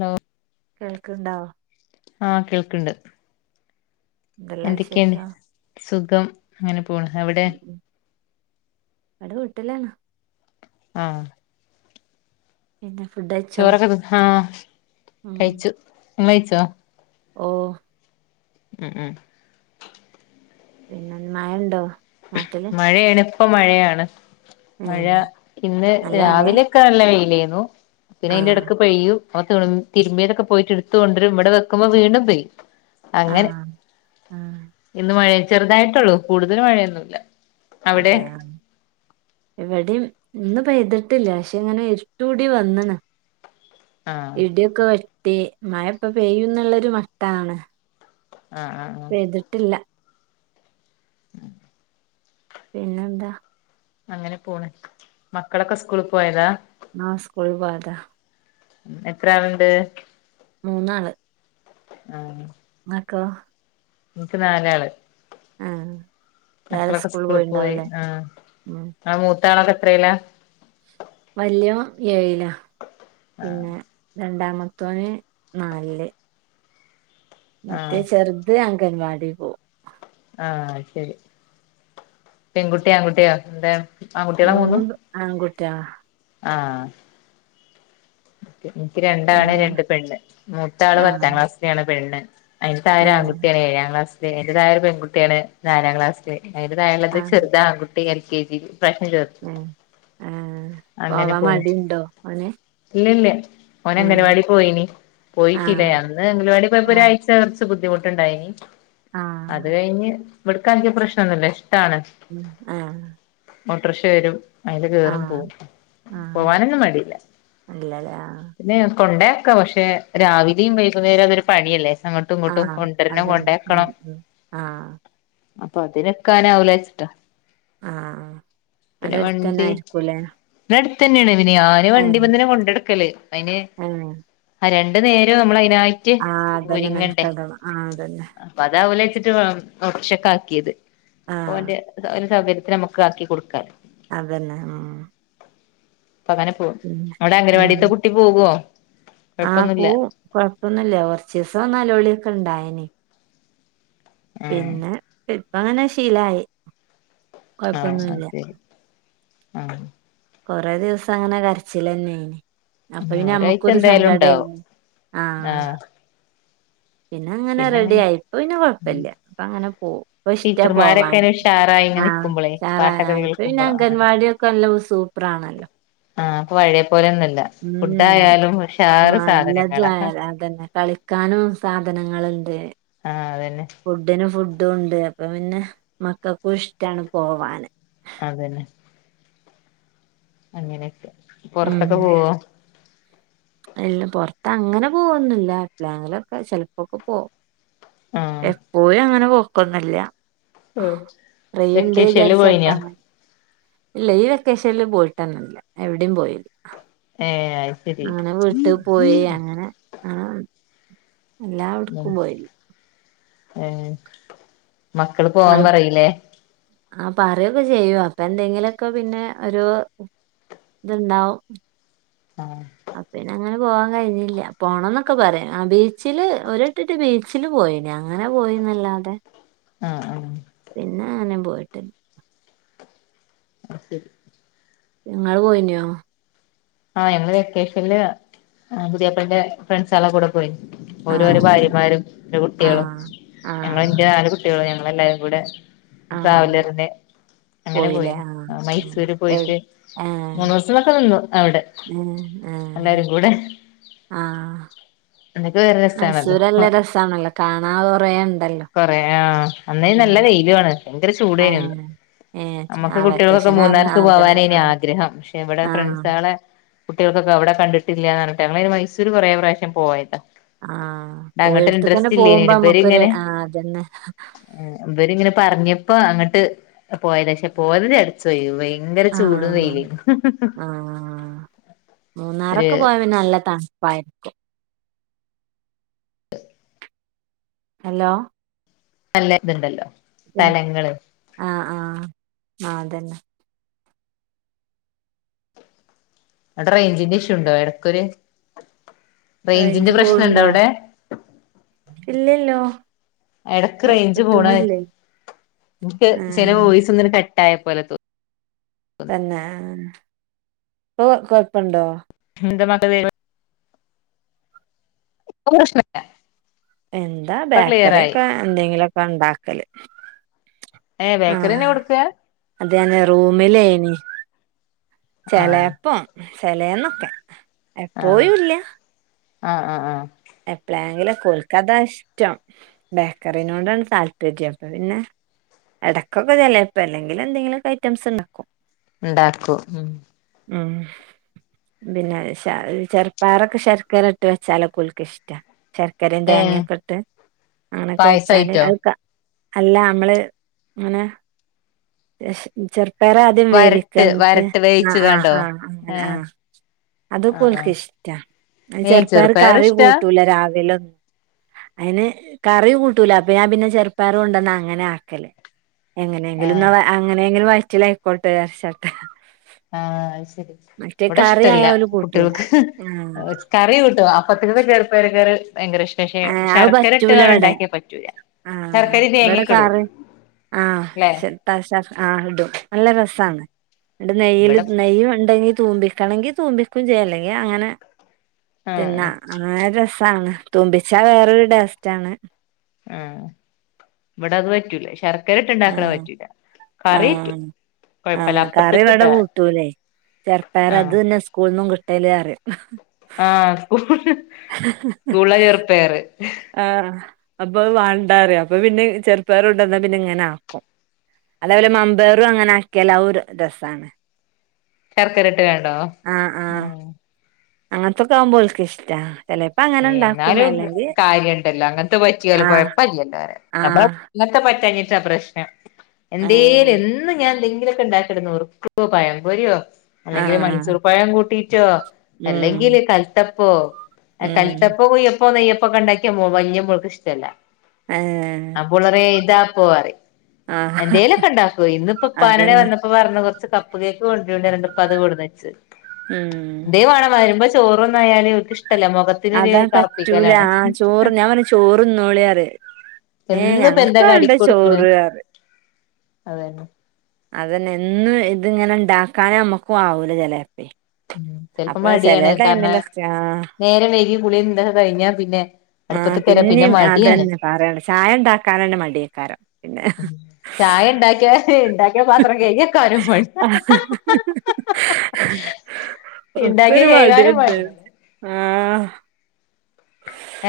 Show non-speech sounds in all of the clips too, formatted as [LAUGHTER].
Law കേൾക്ണ്ടോ ആ കേൾക്ണ്ട് എന്തെല്ലാം വിശേഷം സുഖം അങ്ങനെ പോ പോണ് അവിടെ ഇവിടെ വീട്ടിലാണ് ആഹ് പിന്നെ ഫുഡ് കഴിച്ചോ ചോറൊക്കെ തിന്ന് ആഹ് കഴിച്ചു ഇങ്ങളയിച്ചോ? ഓഹ് ഉം ഉം പിന്നെന്ന് മഴയ്ണ്ടോ മഴയെണ് പ്പം മഴയാണ്. ഉം മഴ ഇന്ന് നല്ല മഴയാ രാവിലെ ഒക്കെ നല്ല വെയിലെര്ന്നു [UNINTELLIGIBLE] പിന്നെ അയിന്റെ ആഹ് എടക്ക് പെയ്യും [UNINTELLIGIBLE] തിരുമ്പിയതൊക്കെ എടുത്തു കൊണ്ടോരും ഇവടെ വെക്കുമ്പോ വീണ്ടും പെയ്യും. അങ്ങനെ ആഹ് ആഹ് ഇന്ന് മഴയ് ചെറുതായിട്ടൊള്ളൂ കൂടുതൽ മഴയൊന്നു [UNINTELLIGIBLE] അതെയോ ഇവടിം ഇന്ന് പെയ്‌ത്ട്ട്ല്ല ക്ഷെങ്ങനെ ഇരുട്ടൂടി വന്ന്ണ് ആഹ് ഇടി ഒക്കെ ടി മഴ ഇപ്പം പെയ്യും ന്നുള്ളൊര് മട്ടാണ് ആഹ് ആഹ് ആഹ് പെയ്‌തിട്ടില്ല പിന്നെന്താ അങ്ങനെ പോണ് മക്കളൊക്കെ സ്കൂൾ പോയതാ ആ സ്കൂൾ പോയതാ എത്ര ആള്ണ്ട് മൂന്നാള് ആഹ് ഇങ്ങക്കൊ ൻക് നാലാള് ആഹ് എല്ലാരും മക്കളൊക്കെ സ്കൂളിൽ സ്കൂൾ പോയി പോയിണ്ടാവുംല്ലേ ആ ഉം ഇങ്ങളെ മൂ ത്താലൊക്കെ എത്രേല വല്യോൻ ഏഴില ആ പിന്നെ രണ്ട് ണ്ടാമതോന് നാലില് ആ മറ്റേ ചെർത്‌ അൻ അംഗൻവാടി പോകും ആ ശെരി പെൺകുട്ടിയോ ആൺകുട്ടിയോ എന്തെ മൂന്നും ആൺകു ട്ടിയ ആഹ് എനിക്ക് രണ്ടാണ് പിന്നെ രണ്ട് പെണ്ണ് മൂത്തയാള് ആഹ് പത്താംക്ലാസ്സിലാണ് പെണ്ണ് അയിന് താഴെ ഏഹ് ആൺകുട്ടിയാണ് ഏഴാംക്ലാസ്സ്‌ നേരെ താഴെ പെൺകുട്ടിയാണ് നാലാം ക്ലാസ്സില് നേരെ താഴെയുള്ളത് ചെറുത്‌ ആൺകുട്ടിയ കെജിയില് മ് ഏഹ് അങ്ങനെ പോവാൻ പോണ് മടിണ്ടോ ഓന് ഇല്ലില്ല ഓന് ഏഹ് അങ്കണവാടിയില് പോയിന് ആഹ് പോയിട്ടില്ലേ അന്ന് അങ്കണവാടിയില് പോയപ്പോ ആഹ് ഒരാഴ്ച കുറ ബുദ്ധിമുട്ടുണ്ടായിനി ആഹ് അത് കഴിഞ്ഞ് ഇവട് കാക്കി പ്രശ്നൊന്നൂല്ല ആഹ് ഓട്ടോറിക്ഷ വരും അയില് കേറും ആഹ് പോകും ആഹ് പോവാനൊന്നും മടിയില്ല [UNINTELLIGIBLE] കൊണ്ടെയാക്കാം പക്ഷെ രാവിലെയും വൈകുന്നേരോ അതൊരു പണിയല്ലേ അങ്ങോട്ടും ഇങ്ങോട്ടും ആഹ് കൊണ്ടുവരണം അതന്നെ മ് കൊണ്ടയാക്കണം മ് ആഹ് അപ്പൊ അതിനൊക്കെനാവുലാച്ചിട്ടാ ആഹ് പിന്നെ അവിടെ അടുത്തന്നെ വണ്ടി ആയിരിക്കൂലേ അടുത്തന്നാണ് [UNINTELLIGIBLE] ഇനി ആരു വണ്ടി ഏഹ് എന്റടുക്കല് അയിന് ഏഹ് രണ്ട് നേരെ അമ്മളയിന് നായിട്ട് ആഹ് അതന്നെ ഒരുങ്ങണ്ടേ മെനക്കെടണം ആഹ് അതന്നെ അപ്പോ അതാവൂലാന്ന് വെച്ചിട്ട് [UNINTELLIGIBLE] [UNINTELLIGIBLE] രം ആഹ് മ്മക്ക് ആക്കി കൊടുക്ക അതന്നെ ഉം പങ്ങനെ പോവും പിന്നെ ടെ ഉം അങ്കണവാടിത്തെ കുട്ടി പോവും പോം ആ പോവും കുഴപ്പമൊന്നും ഇല്ല കുറച്ച് ദിവസം നെലവിളി ഒക്കെ ഇണ്ടായിനി ആഹ് പിന്നെ പി- അങ്ങനെ ശീലായി ഏഹ് കൊഴപ്പൊന്നുല്ല ശരി ആ കുറേ ദിവസം അങ്ങനെ കരച്ചില് തന്നെയാണ് അപ്പഴും ഒരാഴ്ച ഞമ്മക്കും ഒരു എന്തായാലും സങ്കട ഉണ്ടാവും ആയിരുന്നു ആഹ് പിന്നെങ്ങനെ പിന്നെ റെഡി അങ്ങനെ ആയി ഇപ്പൊ പിന്നെ കൊഴപ്പല്ലാ ഇപ്പങ്ങനെ പോവും ഇപ്പ ഇഷ്ടാ ടീച്ചർമാരൊക്കെ പോവാന് ഒരു ഉഷാറായി ഇങ്ങനെ ആ നിക്കുമ്പോളേ സാറ പാട്ടൊക്കെ ഇപ്പൊ പിന്നെ കേൾക്കുമ്പോ അങ്ങനെ അങ്കണവാടിക്കെ എല്ലാ സൂപ്പറാണല്ലോ ആഹ് ഇപ്പൊ പഴയ പോലെയൊന്നുല്ല ഫുഡ് ആയാലും ഉം ഉഷാറ് നല്ലത് സാധനങ്ങളാ അതന്നെ കളിക്കാനും സാധനങ്ങളുണ്ട് ആ അതെ ഫുഡ്ന് ഫു- ഡുണ്ട് അപ്പൊ പിന്നെ മക്കൾക്കും ഇഷ്ടാണ് പോവാന് അത് തന്നെ അങ്ങനെ ഒക്കെ ഉം പുറത്ത്ക്ക് പോവോ ഇല്ല പോർത്ത് അങ്ങനെ പോവോന്നൂല്യ എപ്പളേങ്കിലോക്കെ ചെലപ്പൊക്കെ പോവും എപ്പോഴും അങ്ങനെ പോ ക്കൊന്നുല്യ ഉം വെക്കേഷൻല് വിചാരിച്ചാട്ട് പോയ്നോ അങ്ങനെ ഇല്ല ഈ വെക്കേഷൻല് പോയിട്ടന്നേ ഇല്ല എവിടേം പോയില്ല ഏ ശരി ആ ഞാൻ വീട്ട് പോയി അങ്ങനെ ആ അല്ലാ ഉം ഒട്ക്കും പോയി ഏ മക്കള് പോവാൻ ഇങ്ങളും പറീല്ലേ ആ പറിക്കെ ചെയ്യും അപ്പ എന്തെങ്കിലോക്കെ പിന്നെ ഒരു ത് ഇണ്ടാവും [UNINTELLIGIBLE] അ പിന്നെങ്ങനെ പോവാൻ കഴിഞ്ഞില്ല പോണംന്നൊക്കെ പറിം ആ ബീച്ച്ല് ഒരുവട്ടറ്റെ ബീച്ചില് പോഴിനി അങ്ങനെ പോയീന്നല്ലാതെ ആ ആ പിന്നെ [UNINTELLIGIBLE] പോയിട്ടില്ല അത് ശരി നിങ്ങള് പോയിനോ ആ ഞങ്ങള് വെക്കേഷല്ല് പുതിയാപ്പൾന്റെ ഫ്രണ്ട്‌സാളെ കൂടെ പോയി ഓരും ഒരെ ആഹ് ഭാര്യമാരും കുട്ടിയാളും ആഹ് ഞങ്ങള് ആഹ് ന്റെ നാല് കുട്ടിയാളും ഇങ്ങളെല്ലാരും കൂടെ ആഹ് ട്രാവലർന് അങ്ങനെ പോയില്ലേ പോയീന്ന് ആഹ് ആ ഉം മൈസൂര് എവി പോയിട്ട് മൂന്നു ദിവസക്കെ നിന്നു അവിടെ മ്, എല്ലാരും ഏഹ്, കൂടെ ആഹ്. അതൊക്കെ വേറെ രസാണല്ലോ മൈസൂരല്ല രസാണല്ലോ കാണാൻ കൊറേ ഇണ്ട കൊറേ ആ അന്നയ്ന് നല്ല വെയിലു ആണ് ഭയങ്കര ചൂടേനു അന്ന് ആഹ് ഏഹ് ആ അമ്മക്ക് കുട്ടികൾക്കൊക്കെ വെക്കേഷനാന്ന് മൂന്നാർക്ക് അതന്നെ പോവാനേ ന് ആഹ് ആഗ്രഹം പക്ഷേ ഇവടെ ആഹ് ഫ്രണ്ട്സേളെ കുട്ടികൾക്കൊക്കെ അവിടെ കണ്ടിട്ടില്യാന്നറഞ്ഞിട്ട് ഞങ്ങളയ്ന് മൈസൂര് കൊറേ പ്രാവശ്യം പോയതാ. ആഹ്, പോയോട്ത്ത്ക്കെന്നെ പോവുമ്പൊ അമ്മക്കൊരു, ആ ഏ ഇവരിങ്ങനെ പറഞ്ഞ് ഇപ്പൊ അങ്ങട്ട് പോയതാ പശേ പോയത് ചടച്ച് വോയി വെയ് ങ്കര ചൂട് ആഹ് വെയില്, ആഹ് ഒര് തണുപ്പ് ആയിരിക്കും ഹലോ അല്ലേത്ണ്ടല്ലോ മ്, ആഹ്, ആഹ് മാന്തെന്നെ. അവിടെ റേഞ്ച്ന്റെ ഇഷ്യൂ ഇണ്ടോ എടക്കൊരു റേഞ്ച്ന്റെ റേഞ്ച് പ്രശ്നം ഉണ്ടോ പോവ്ണ്ടോ അവിടെ? ഇല്ലല്ലോ ഇടക്ക് റേഞ്ച് പോണു കിട്ട്ണില്ലേ എനിക്ക് ചെല ആഹ് വോയിസിങ്ങനെ കട്ട് ട്ടായപോലെത്തോ തന്നെ ഇപ്പൊ കൊഴപ്പണ്ടോ? [UNINTELLIGIBLE] ഇപ്പോ പ്രശ്‌നില്ല. എന്താ ബേക്കറി ഒക്കെ എന്തെങ്കിലും ക്കെണ്ടാക്കല്. ഏഹ് ബേക്കറി നെ ഇവിടുത്തെയാ? അതെ റൂമിലെ ആയിനി ആഹ് ചേലെപ്പോ ചേലെന്നൊക്കെ. ആഹ് എപ്പോഴുയില്ല. ആഹ് ആ ആഹ് എപ്പളെങ്കിലൊക്കെ ഓൽക്കതാ ഇഷ്ടം. ബേക്കറിനോടാണ് താല്പര്യം, അപ്പൊ പിന്നെ ഇടക്കൊക്കെ ചെലപ്പോ അല്ലെങ്കിൽ എന്തെങ്കിലും ഐറ്റംസൊക്കെ ഉണ്ടാക്കും. ഉണ്ടാക്കും ഉം ഉം ഉം പിന്നെ ചെറുപയർയൊക്കെ ശർക്കര ഇട്ട് വച്ചാൽ ഓൾക്ക് ഇഷ്ട്ട ശർക്കരയും ഏ തേങ്ങയുംയൊക്കെ ഇട്ട് അ‍യൊക്കെ വച്ചാൽ പായസായിട്ടോ അ അല്ല നമ്മള് ഇങ്ങനെ. ലേശം പയർ ആദ്യം വേവിക്ക് വരട്ട് എന്നിട്ട് വരട്ട് വേയിച്ച് ആഹ് ആഹ് കാണ്ടോ ആഹ് അങ്ങനെ ഏ ആഹ് അതൊക്കെ ആഹ് ഓലുക്ക് ആഹ് ഇഷ്ടവാ, ഏ ചെറുപയർ കറി ഇഷ്ടാ കൂട്ടൂല രാവിലും. അയിന് കറി കുട്ടൂല്ല അപ്പൊ ഞാൻ പിന്നെ ചെറുപയർ കൊണ്ട് അന്നാ അങ്ങനെയെയ്ക്കൽ. എങ്ങനെങ്കിലും ആഹ് ഇന്ന് അങ്ങനെങ്കിലും വയറ്റിൽ ആയിക്കോട്ടെ ശകലം. ആഹ് അയ്ശെരി ഇവിടെ ഇഷ്ട്ടല്ല ആയാ ഓല് കൂട്ടൂല കുട്ടികൾക്ക് ആഹ് കറി കൂട്ടുവോ? പത്ത് രൂപക്ക് ചെറുപയർ കറി. ഭയങ്കര ഇഷ്ട പക്ഷെ ഉം അത്‌ ശർക്കര പറ്റൂല്ല ഇട്ട്കാണ്ട് ഇവിടെ ഉണ്ടാക്കിയാ പറ്റൂല ആഹ് ശർക്കരയും ഇവിടെ തേങ്ങൊക്കെ ഇടും ചാറു ല്ലേ വെച്ച, ആഹ് [UNINTELLIGIBLE] ഇടും. നല്ല രസാണ് എന്നിട്ട് നെയ്യിൽ ഇവിടെ നെയ്യ് ഉണ്ടെങ്കിൽ. തുമ്പിക്കണേൽ തുമ്പിക്കും ചെയ്യാം അല്ലെങ്കിൽ അങ്ങനെ. ആഹ് തിന്നാം നല്ല രസാ ഇപ്പൊ അങ്ങ തുമ്പിച്ചാൽ വേറൊരു ടേസ്റ്റ് ആണ്. ഉം ഇവിടെ അത്‌ പറ്റൂല്ല ശ ശർക്കര ഇട്ട് ഉണ്ടാക്കുന്നത് പറ്റൂല്ല. ആ ആ കറി വടെ അപ്പത്ത്ക്ക്ട്ടാ കുട്ടൂല്ലേ ചെറുപയർ അതു ആഹ് തന്നെ സ്കൂളിൾന്നും കിട്ടല് റിം ആ സ്കൂൾ മ്മ് സ്കൂളെ ചെറുപയറ് ആഹ് അപ്പൊ അഹ് വാണ്ടാറിം അപ്പൊ പിന്നെ ചെറുപയർ കൊണ്ടന്നാ പിന്നെ ഇങ്ങനെ ആക്കും അലപോലെ മം മ്പയറും അങ്ങനെ ആക്കേല് അവും രസാണ് ശർക്കര ഇട്ട്കാണ്ടോ അങ്ങൻത്തൊക്കാവുമ്പോ ഓൽക്ക് ഇഷ്ട്ടാ ഏഹ് എന്നാലും കാര്യണ്ടല്ലോ അങ്ങൻത്തെ പറ്റ്യാലും ആഹ് കൊഴപ്പല്ലല്ലോ പറിയ നമ്മൾ ആഹ് ഇങ്ങൻത്തെ പറ്റാഞ് ട്ടാ പ്രശ്നം എന്തേലും എന്ന് ഞാൻ ന്തെങ്കി ന്തെങ്കിലൊക്കെ ണ്ടാക്കല്ണ്ട് നുറുക്കോ പഴംപൊര്യോ അല്ലെങ്കില് ആഹ് മൈസൂർ പഴം കൂട്ടി ചോ ഉം അല്ലെങ്കില് കൽത്തപ്പോ ഉം കൽതപ്പൊ കുയ്യപ്പ് പ്പോ നെയ്യപ്പൊക്കെ ണ്ടാക്കിയ മോ വല്യ മോൾക്ക് ഇഷ്ട്ടല്ല ഏഹ് അപ്പോ ഓളറിയാ എഴ്താ പോവാറിയും ആഹ് എന്തേലൊക്കെ ഇണ്ടാക്കുവേയ് ഇന്ന് ഇപ്പ [UNINTELLIGIBLE] അതന്നെ വന്നപ്പൊ പർഞ്ഞ് കൊറച്ച് കപ്പ് കേക്ക് കൊണ്ടരോണ്ടി പറഞ്ഞിട്ട് ഇപ്പോ അത് കൊട്ന്നെച്ച് ഉം എന്തേം വേണം വരുമ്പൊ ച ചോറൊന്നായാല് ഓൽക് ഇഷ് അതാ പറ്റൂല ആ ചോറ് ഞാൻ പറിം ചോർന്നോളി പറിം ഏ എന്നും ഇപ്പ ഞങ്ങൾക്ക് എന്താ കാടി വാണ്ടാ കൊടുക്കണ് ചോറ് പറിം. അതന്നെ അതന്നെ എന്നും ഇത്ങ്ങനെ ണ്ടാക്കാന് ഞമ്മക്കു ആവൂല ചെലേപ്പെ ഉം ചെൽപ്പം മടിയാണ് കാരണം ആഹ് നേരം വയ്കി കുളിം ഇതൊക്കെ കഴിഞ്ഞാ പിന്നെ ആഹ് അട്പ്പത്ത്ക്ക് വെരാൻ പിന്നെ പിന്നിം മടിയാണ് അതന്നെ പറയണ്ട ചായ ഇണ്ടാക്കാനന്നെ മടിയേക്കാരം പിന്നെ ചായണ്ടാക്ക്യാല് ണ്ടാക്ക് കിയ പാത്രം കെയ്ക്യക്കാനും മടിയാ ഇണ്ടാക്കിയേ ഒക്കൊരു കെയ്കാനും മടിയന്നെ മടിയാണ് ആഹ്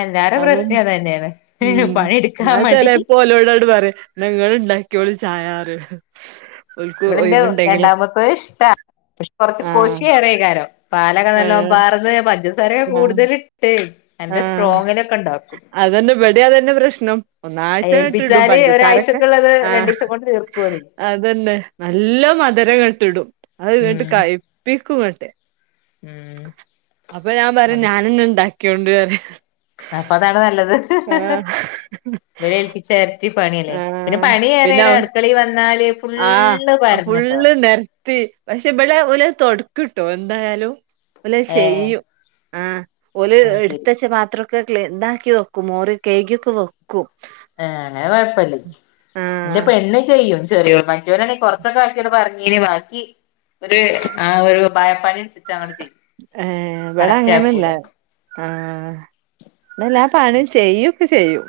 എല്ലാരെ പ്രശ്ന്നോം അതന്നെ അതെന്നെയാണ് ഉം പണിയെടുക്കാൻ മടി ഇന്ന്ങ്ങള് ണ്ടാക്കിയോളീ ചായാറിം വ്ടന്റെ രണ്ടാമത്തോന് ഇഷ്ടാ പ കൊർച്ച് ആഹ് കൊഷി ഏറേക്കാരം പാലൊക്കെ നല്ലോം ഏഹ് പാർന്ന് പഞ്ചസ് സാരേ കൂട്തല്ട്ട് ആ അതന്നെ വ്ടിം അതന്നെ പ്രശ്നം ഒന്നായ്ട്ടങ്ങട്ട് ഇടും ഏൽപ്പിച്ചാല് പഞ്ചസാരൊക്കെ ഒരാഴ്ചക്കുള്ളത് ആ രണ്ടീസം കൊണ്ട് തീർക്കോല് അതന്നെ നല്ലോം മധ്‌രങ്ങട്ട്ടും അത്ങ്ങട്ട് ഉം കയ്പ്പിക്കും ങ്ങട്ട് തെ ഉം അപ്പൊ ഞാൻ പറിം ഞാന് ന്ന് ണ്ടാ ക്യാേണ്ട് റിം അപ്പതാണ് നല്ലത് വലേൽപ്പിച്ചാ ര്ട്ടി പണ്യല്ലെ പിന്നെ പണിയേറേണ് അട്ക്കളീ വന്നാല് ആ ഫുള്ള് അത് ഫുള്ള് പരന്നുണ്ടാവും നെര് ത്തി പക്ഷേ ഇബലെ ഓല് തൊട്ക്ക്ട്ടോ എന്തായാലും ഇപ്പലേ ഏഹ് ചെയ്യും. ആ ഓല് ആഹ് ശരി എടുത്തുവച്ചപാത്ര ക്ക ക്ലി, ഇതാക്കി വക്കും. മോറി കയ്കിയൊക്കെ വ ഏഹ് അങ്ങനെ കുഴപ്പല്ലെ ഇന്റെ ആഹ് പെണ്ണുചെയ്യും. ചെറ്യോൾ മറ്റോനാണേൽ കുറച്ചൊക്കെ വായ്ച്ചിയോട് പറഞ്ഞീനി വായ്ച്ചി ഒര് ഒപായ പണി ട് ഏഹ് ഇവിടങ്ങനല്ല ആക്കൂല ആഹ് ഇന്നാ ഞാൻ [UNINTELLIGIBLE] ചെയ്യുവൊക്കെ ചെയ്യും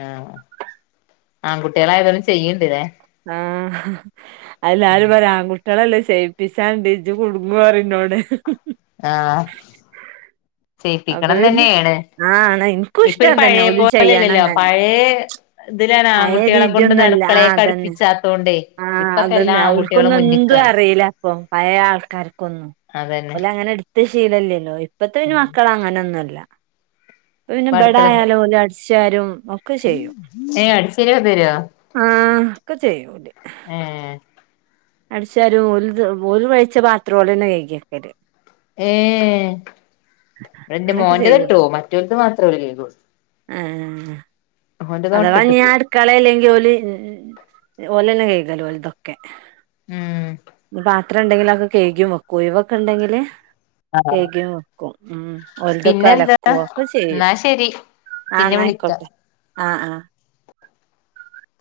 ആ ആൺകുട്ടികളായതോണ്ടും ചെയ്യണ്ട് ല്ലേ ആ ഹ് ഹ് അതെല്ലാരും പറയും ആൺകു ട്ടികളല്ലേ, ചെയ്യിപ്പിച്ചാണ്ടി ഇജ്ജ് കുടുങ്ങും പറിം ഇന്നോട് ആ.. അപ്പൊ ചെയ്യിപ്പിക്കണം ന്ന് പിന്നെ തന്നേണ് ആഹ് ആണ് ഇൻക്കും ഇപ്പ യിന് ഇഷ്ടം അതന്നെ ഓലും ചെയ്യണം പഴയപോലെയല്ലല്ലോ, തന്നെ പഴേയ ഇതിലാണ് പഴയ ആൺകുട്ടികളെ കൊണ്ട് ന്ന് രീതിയൊന്നുല്ല ആഹ് അതന്നെ അടുക്കളേക്കട്പ്പിച്ചാൽ, തോണ്ടെ, ആഹ് ഇപ്പക്കെല്ലാ ആൺകുട്ടികളും മുന്നിക്കാണ്. പ്പം പഴയ ആൾക്കാർക്കൊന്നും അതന്നെ ഓലങ്ങനെ ഇട് ത്ത് ശീലല്ലല്ലോ ഇപ്പത്തെ പിന്നെ മക്കളങ്ങനെയൊന്നല്ല. അതുപിന്നെ ഇപ്പ അടുക്കള ബടായായാലും ഒരാഴ്ച റ്റാരും ഒക്കെ ചെയ്യും ഏഹ് അടിച്ചേരൊക്കെ തരോ ആ ഒക്കെ ചെയ്യും ഓല് ഏഹ് അടിച്ച് വാരും, ഓല് ത് ഓല് കഴിച്ച പാത്രം ഓലന്നെ കഴുകിവെക്കല് ഏഹ് ഇവടെന്റെ അങ്ങനൊക്കെ മോന്റത് ചെയ്യും കിട്ടും മറ്റോൽത് മാത്രോല് കഴുകും ഏഹ് അഥവാ ഇഞ് ഞാൻ പോവും അടുക്കളയിൽ ഇല്ലെങ്കിൽ ഓല്, ഓലന്നെ കഴു കല് ഓൽതൊക്കെ ഉം [UNINTELLIGIBLE] പാത്രണ്ടെങ്കില് അ ഒക്കെ കഴുകിംവയ്ക്കും ഒഴിവൊക്കെണ്ടെങ്കില് കഴുകിംവക്കും ഉം ഓലതൊക്കെ പിന്നെ ന്താ അലക്കും ഒക്കെ ചെയ്യും ന്നാ ശെരി ആഹ് പിന്നെ ന്നാ വിളിക്കാ ആയിക്കോട്ടെ ആ ആ